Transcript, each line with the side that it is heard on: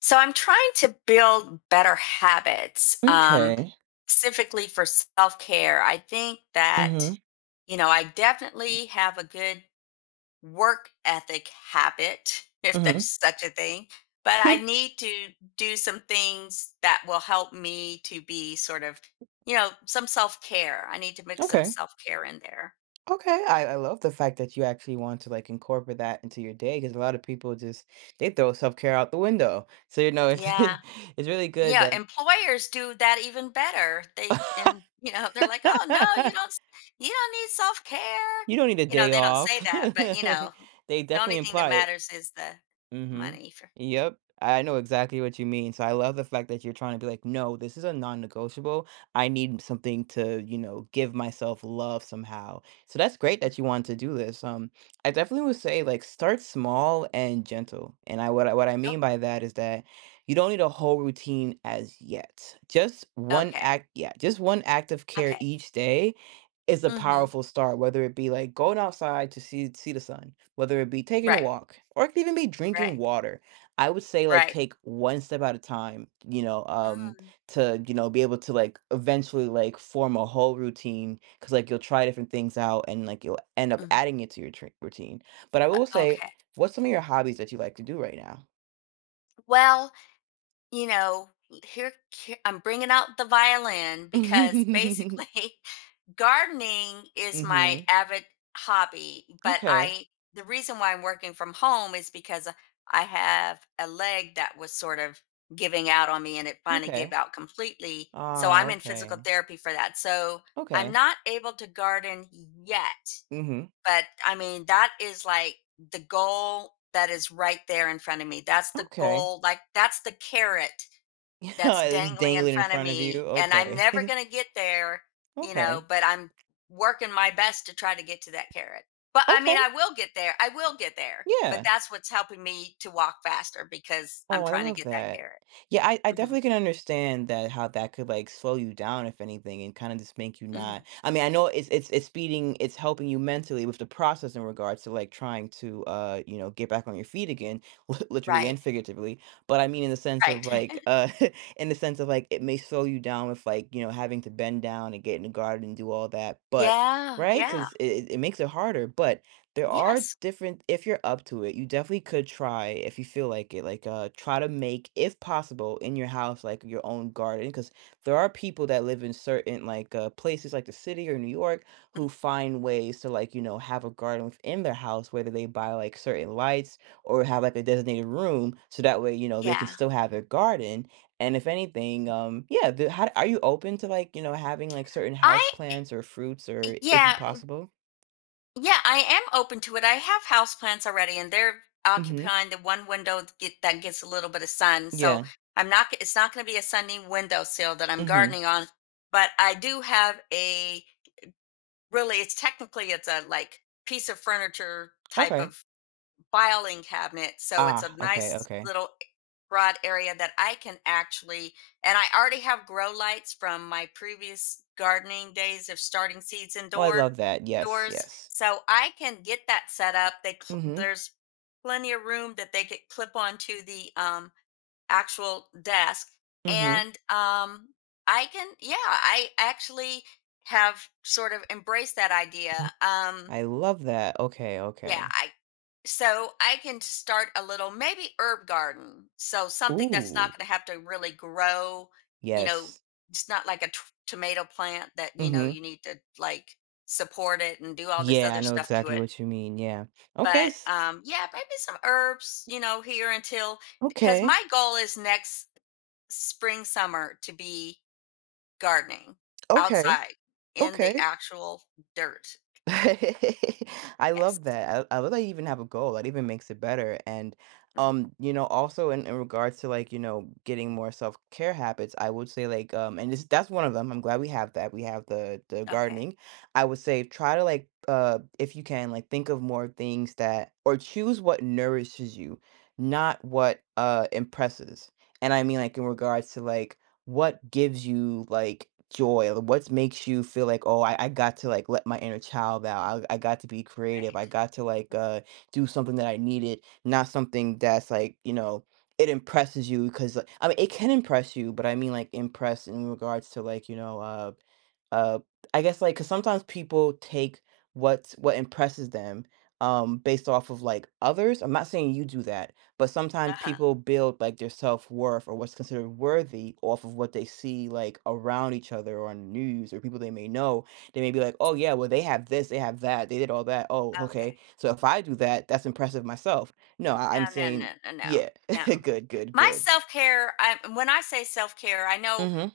left: So I'm trying to build better habits,
right: Okay.
left: specifically for self care. I think that,
right: Mhm.
left: you know, I definitely have a good work ethic habit, if
right: Mhm.
left: there's such a thing, but I need to do some things that will help me to be sort of, you know, some self care. I need to mix some
right: Okay.
left: self care in there.
right: Okay. I love the fact that you actually want to, like, incorporate that into your day because a lot of people just they throw self-care out the window. So, you know, it's
left: Yeah.
right: it's really good
left: Yeah,
right: that
left: employers do that even better. They and you know, they're like, "Oh, no, you don't s- you don't need self-care."
right: you don't need a
left: You know,
right: day
left: they don't say
right: off.
left: that, but you know,
right: They
left: the only
right: definitely
left: thing that
right: imply it.
left: matters is the
right: Mhm.
left: money for.
right: Yep. I know exactly what you mean. So I love the fact that you're trying to be like, no, this is a non-negotiable. I need something to, you know, give myself love somehow. So that's great that you want to do this. I definitely would say like start small and gentle. And I what I, what I
left: Oh,
right: mean by that is that you don't need a whole routine as yet. Just one
left: okay.
right: act, yeah, just one act of care
left: Okay.
right: each day is a
left: Mhm.
right: powerful start, whether it be like going outside to see the sun, whether it be taking a
left: Right.
right: walk, or it could even be
left: Right.
right: drinking water. I would say like
left: Right.
right: take one step at a time, you know,
left: Mm,
right: to you know be able to like eventually like form a whole routine because like you'll try different things out and like you'll end up
left: mm,
right: adding it to your routine. But I will say,
left: okay.
right: what's some of your hobbies that you like to do right now?
left: Well, you know, here I'm bringing out the violin because
right: Mm-hmm.
left: basically gardening is my avid hobby, but
right: Okay.
left: I the reason why I'm working from home is because I have a leg that was sort of giving out on me and it finally gave
right: Okay.
left: out completely. So
right: Ah.
left: I'm in physical
right: Okay.
left: therapy for that. So I'm
right: Okay.
left: not able to garden yet,
right: Mm-hmm.
left: but I mean, that is like the goal that is right there in front of me. That's the
right: Okay.
left: goal. Like, that's the carrot
right: Yeah,
left: that's
right: it's
left: dangling in
right: dangling in
left: front of
right: front of you.
left: me and I'm never
right: Okay.
left: going to get there, you
right: Okay.
left: know, but I'm working my best to try to get to that carrot. But I mean,
right: Okay.
left: I will get there. I will get there. But
right: Yeah.
left: that's what's helping me to walk faster because I'm
right: Oh, I
left: trying to
right: love
left: get that
right: that.
left: carrot.
right: Yeah, I
left: Mhm.
right: definitely can understand that how that could like slow you down, if anything, and kind of just make you not.
left: Mhm.
right: I mean, I know it's speeding, it's helping you mentally with the process in regards to like trying to you know get back on your feet again, literally
left: Right.
right: and figuratively. But I mean, in the sense
left: Right.
right: of like in the sense of like it may slow you down with like you know having to bend down and get in the garden and do all that, but
left: Yeah,
right: right
left: yeah.
right: because it makes it harder. But there are
left: Yes.
right: different if you're up to it, you definitely could try if you feel like it, like, try to make, if possible, in your house, like, your own garden. Because there are people that live in certain, like, places like the city or New York who find ways to, like, you know, have a garden within their house, whether they buy, like, certain lights or have, like, a designated room, so that way, you know, they can
left: Yeah.
right: still have their garden, and if anything, yeah, the how are you open to, like, you know, having, like, certain
left: I
right: house plants or fruits or if you
left: yeah,
right: possible?
left: Yeah, I am open to it. I have houseplants already, and they're
right: Mhm.
left: occupying the one window that get, that gets a little bit of sun. So
right: Yeah.
left: I'm not. G- It's not going to be a sunny windowsill that I'm
right: Mhm.
left: gardening on. But I do have a really. It's technically it's a like piece of furniture type
right: Okay.
left: of filing cabinet. So it's
right: Ah,
left: a
right: okay,
left: nice
right: okay.
left: little broad area that I can actually, and I already have grow lights from my previous gardening days of starting seeds
right: Oh, I
left: indoor
right: love that. Yes,
left: doors.
right: yes.
left: So I can get that set up. They cl-
right: Mhm.
left: there's plenty of room that they could clip onto the actual desk,
right: Mhm.
left: and I can yeah, I actually have sort of embraced that idea.
right: I love that. Okay,
left: Yeah,
right: okay.
left: so I can start a little maybe herb garden. So something that's not
right: Ooh,
left: going to have to really grow, you know,
right: yes.
left: it's not like a t- tomato plant that, you know,
right: Mhm.
left: you need to like support it and do all this
right: Yeah, I
left: other
right: know
left: stuff to
right: exactly
left: it.
right: what you mean. Yeah. Okay.
left: But yeah, maybe some herbs, you know, here until cuz
right: Okay.
left: my goal is next spring summer to be gardening
right: Okay.
left: outside in the
right: Okay.
left: actual dirt.
right: I
left: Yes.
right: love that. I love that you even have a goal. That even makes it better. And
left: Mm,
right: you know, also in regards to like, you know, getting more self-care habits, I would say like and this that's one of them. I'm glad we have that. We have the
left: okay.
right: gardening. I would say try to like if you can like think of more things that or choose what nourishes you, not what impresses. And I mean like in regards to like what gives you like joy? Like, what makes you feel like, oh, I got to like let my inner child out. I got to be creative. I
left: Right.
right: got to like do something that I needed, not something that's like, you know, it impresses you because like, I mean it can impress you, but I mean like impress in regards to like, you know, uh I guess like because sometimes people take what's what impresses them based off of like others. I'm not saying you do that, but sometimes
left: Uh-huh.
right: people build like their self-worth or what's considered worthy off of what they see like around each other or on the news or people they may know they may be like, oh yeah, well, they have this, they have that, they did all that. Oh, okay,
left: Okay.
right: so if I do that, that's impressive myself. No,
left: No,
right: I- I'm
left: no, no,
right: saying
left: no, no,
right: yeah.
left: no.
right: Good, good,
left: My
right: good.
left: self care, I when I say self care, I know
right: Mm-hmm.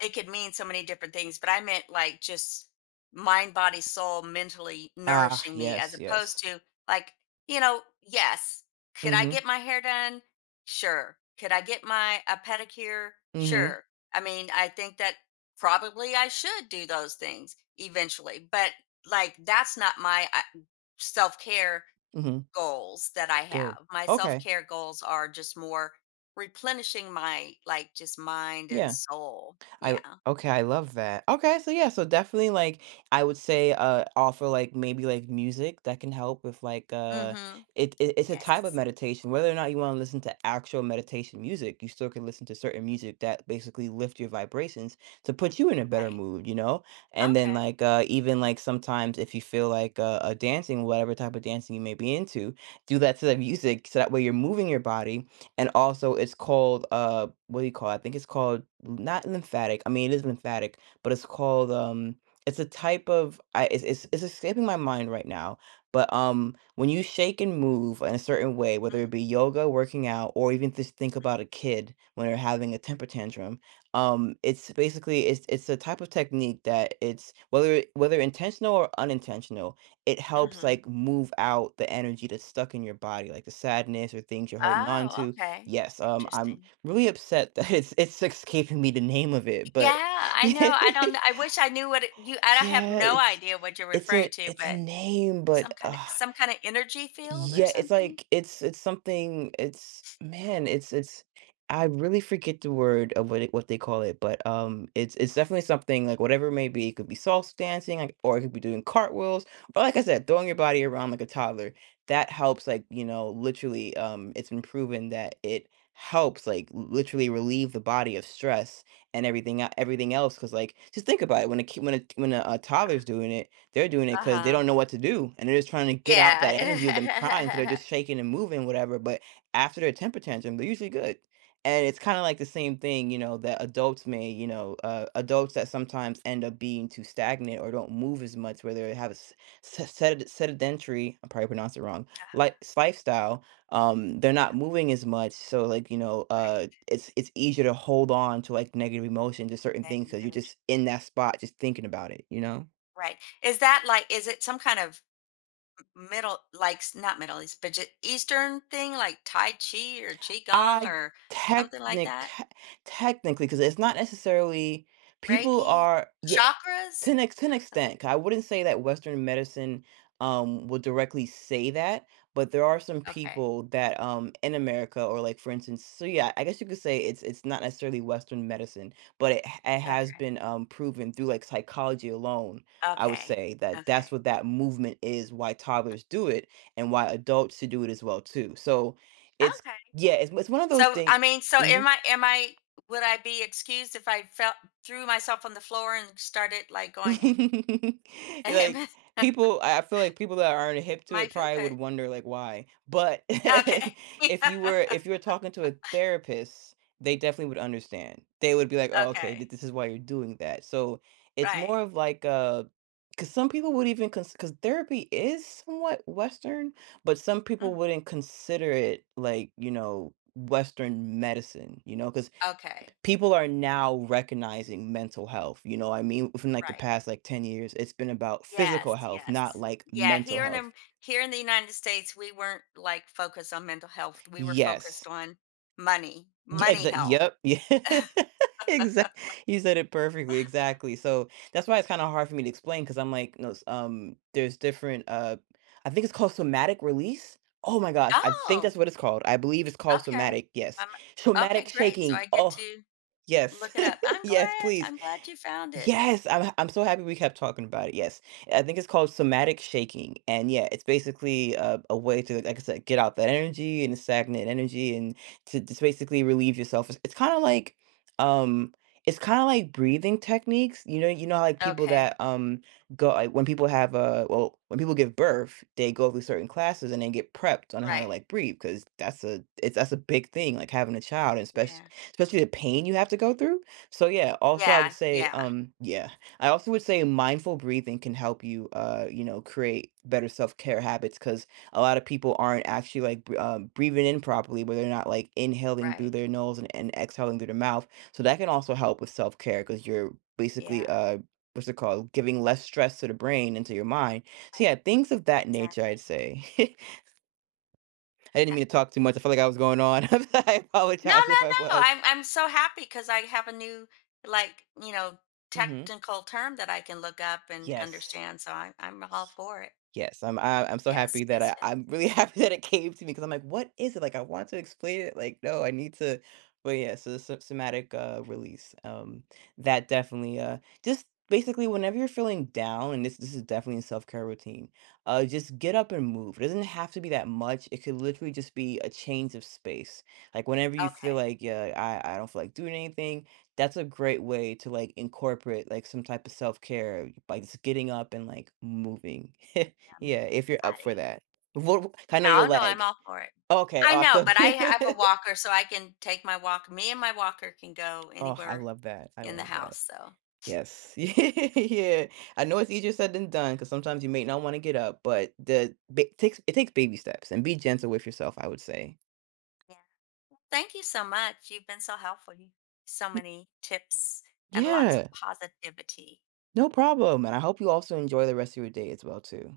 left: it could mean so many different things, but I meant like just mind, body, soul, mentally
right: Ah,
left: nourishing me as
right: yes,
left: opposed
right: yes.
left: to like, you know, yes, could I
right: Mm-hmm.
left: get my hair done? Sure. Could I get my a pedicure?
right: Mm-hmm.
left: Sure. I mean, I think that probably I should do those things eventually, but like that's not my self care
right: Mm-hmm.
left: goals that I
right: Good.
left: have. My
right: Okay.
left: self-care goals are just more replenishing my like just mind and
right: Yeah.
left: soul.
right: I
left: Yeah.
right: Okay, I love that. Okay, so yeah, so definitely like I would say offer like maybe like music that can help with like
left: Mhm.
right: it, it's a type of
left: Yes.
right: meditation. Whether or not you want to listen to actual meditation music, you still can listen to certain music that basically lift your vibrations to put you in a better
left: Right.
right: mood, you know? And then
left: Okay.
right: like even like sometimes if you feel like dancing, whatever type of dancing you may be into, do that to the music so that way you're moving your body and also it's called what do you call it? I think it's called not lymphatic. I mean it is lymphatic, but it's called it's a type of I it's escaping my mind right now. But when you shake and move in a certain way, whether it be yoga, working out, or even just think about a kid when they're having a temper tantrum, it's basically it's a type of technique that it's whether intentional or unintentional, it helps
left: Hmm.
right: like move out the energy that's stuck in your body, like the sadness or things you're holding on
left: Oh,
right: to.
left: okay.
right: Yes, I'm
left: Interesting.
right: really upset that it's escaping me the name of it, but
left: Yeah, I
right: yeah,
left: know. I don't know. I wish I knew what it, you I don't have
right: yeah,
left: no
right: it's
left: idea what you're
right: it's
left: referring
right: a
left: to,
right: it's a
left: but
right: name, but
left: some kind of some kind of energy field or
right: yeah, it's
left: something.
right: like it's something it's man, it's I really forget the word of what it, what they call it, but it's definitely something like whatever it may be. It could be salsa dancing, like, or it could be doing cartwheels, or like I said, throwing your body around like a toddler. That helps like, you know, literally it's been proven that it helps like literally relieve the body of stress and everything everything else because like just think about it when a when a a toddler's doing it, they're doing it because they
left: Uh-huh.
right: don't know what to do and they're just trying to get out that energy of them
left: Yeah.
right: crying because they're just shaking and moving whatever. But after their temper tantrum they're usually good, and it's kind of like the same thing, you know, that adults may, you know, adults that sometimes end up being too stagnant or don't move as much where they have a sedentary, I probably pronounced it wrong, like lifestyle. They're not moving as much, so like, you know,
left: right.
right: it's easier to hold on to like negative emotions to certain things
left: Negative
right: because you're
left: energy.
right: just in that spot just thinking about it, you know.
left: Right. Is that like is it some kind of Middle, like s- not Middle East, but just Eastern thing like Tai Chi or Qigong
right: I
left: or something like
right: technic
left: that?
right: te Technically, because it's not necessarily people
left: Reiki?
right: are, yeah. To
left: Chakras?
right: an ex to an extent, 'cause I wouldn't say that Western medicine, will directly say that, but there are some
left: Okay.
right: people that, in America or, like, for instance so, yeah, I guess you could say it's not necessarily Western medicine, but it has
left: Okay.
right: been, proven through, like, psychology alone, I would
left: Okay.
right: say that that's
left: Okay.
right: what that movement is, why toddlers do it, and why adults should do it as well too. So, it's
left: Okay.
right: yeah,
left: Yeah.
right: it's one of those
left: So
right: things.
left: I mean, so am I would I be excused if I felt threw myself on the floor and started like going
right: Like, people I feel like people that aren't hip to it
left: might feel
right: probably would
left: good.
right: wonder, like, why, but
left: Okay.
right: if you were talking to a therapist, they definitely would understand. They would be like, "Oh, okay, th
left: okay.
right: this is why you're doing that." So, it's
left: Right.
right: more of like because some people would even because therapy is somewhat Western, but some people
left: Mm.
right: wouldn't consider it, like, you know, Western medicine, you know, because
left: Okay.
right: people are now recognizing mental health. You know what I mean, within like the
left: Right.
right: past like 10 years, it's been about physical
left: Yes,
right: health,
left: yes.
right: not like
left: Yeah,
right: mental health.
left: here in the United States, we weren't like focused on mental health. We were focused
right: Yes.
left: on money,
right: Yeah,
left: money health.
right: yep. Yeah, exactly. You said it perfectly. Exactly. So that's why it's kind of hard for me to explain because I'm like, no, there's different I think it's called somatic release. Oh my gosh, I think
left: Oh,
right: that's what it's called. I believe it's called
left: okay.
right: somatic, yes.
left: Um,
right: Somatic
left: okay, great. So
right: shaking.
left: I get
right: Oh,
left: to
right: yes.
left: look it up. I'm
right: Yes,
left: glad.
right: please.
left: I'm glad you found it.
right: Yes, I'm so happy we kept talking about it, yes. I think it's called somatic shaking, and, yeah, it's basically a way to, like I said, get out that energy and the stagnant energy and to just basically relieve yourself. It's kinda like, um it's kinda like breathing techniques, you know, how like, people that,
left: Okay.
right: go like, when people have, when people give birth, they go through certain classes and then get prepped on how to,
left: Right.
right: like, breathe because that's a big thing, like, having a child, and
left: Yeah.
right: especially the pain you have to go through. So yeah, also I would
left: Yeah.
right: say,
left: Yeah.
right: yeah, I also would say mindful breathing can help you, you know, create better self-care habits because a lot of people aren't actually like breathing in properly, where they're not like inhaling through
left: Right.
right: their nose and exhaling through their mouth. So that can also help with self-care because you're basically,
left: Yeah.
right: what's it called, giving less stress to the brain and to your mind. So yeah,
left: Right.
right: things of that nature,
left: Exactly.
right: I'd say. I didn't mean to talk too much. I felt like I was going on. I
left: No,
right: apologize if
left: no,
right: I
left: no.
right: was.
left: I'm so happy because I have a new like, you know,
right: Hmm.
left: technical term that I can look up and
right: Yes.
left: understand. So I'm all for it.
right: Yes, I'm so
left: Yes,
right: happy that
left: yes, yes.
right: I'm really happy that it came to me because 'cause I'm like, "What is it?" Like, I want to explain it, like, no, I need to. But yeah, so the sym somatic, release, that definitely, just basically whenever you're feeling down, and this is definitely a self-care routine, just get up and move. It doesn't have to be that much, it could literally just be a change of space. Like, whenever you feel
left: Okay.
right: like, "Yeah, I don't feel like doing anything," that's a great way to, like, incorporate, like, some type of self-care by just getting up and, like, moving.
left: I'm
right: Yeah, if you're up for
left: body.
right: that. What I know your
left: No, no, I'm
right: leg.
left: all for it.
right: Okay,
left: I know,
right: awesome.
left: but I have a walker so I can take my walk. Me and my walker can go
right: Oh, I
left: anywhere
right: love that. I
left: in the
right: love that.
left: house. So
right: Yes. Yeah. I know it's easier said than done because sometimes you may not wanna get up, but the ba takes it takes baby steps and be gentle with yourself, I would say.
left: yeah. Thank you so much. You've been so helpful. You so
right: Y
left: many tips and lots of
right: Yeah,
left: positivity.
right: no problem, and I hope you also enjoy the rest of your day as well too.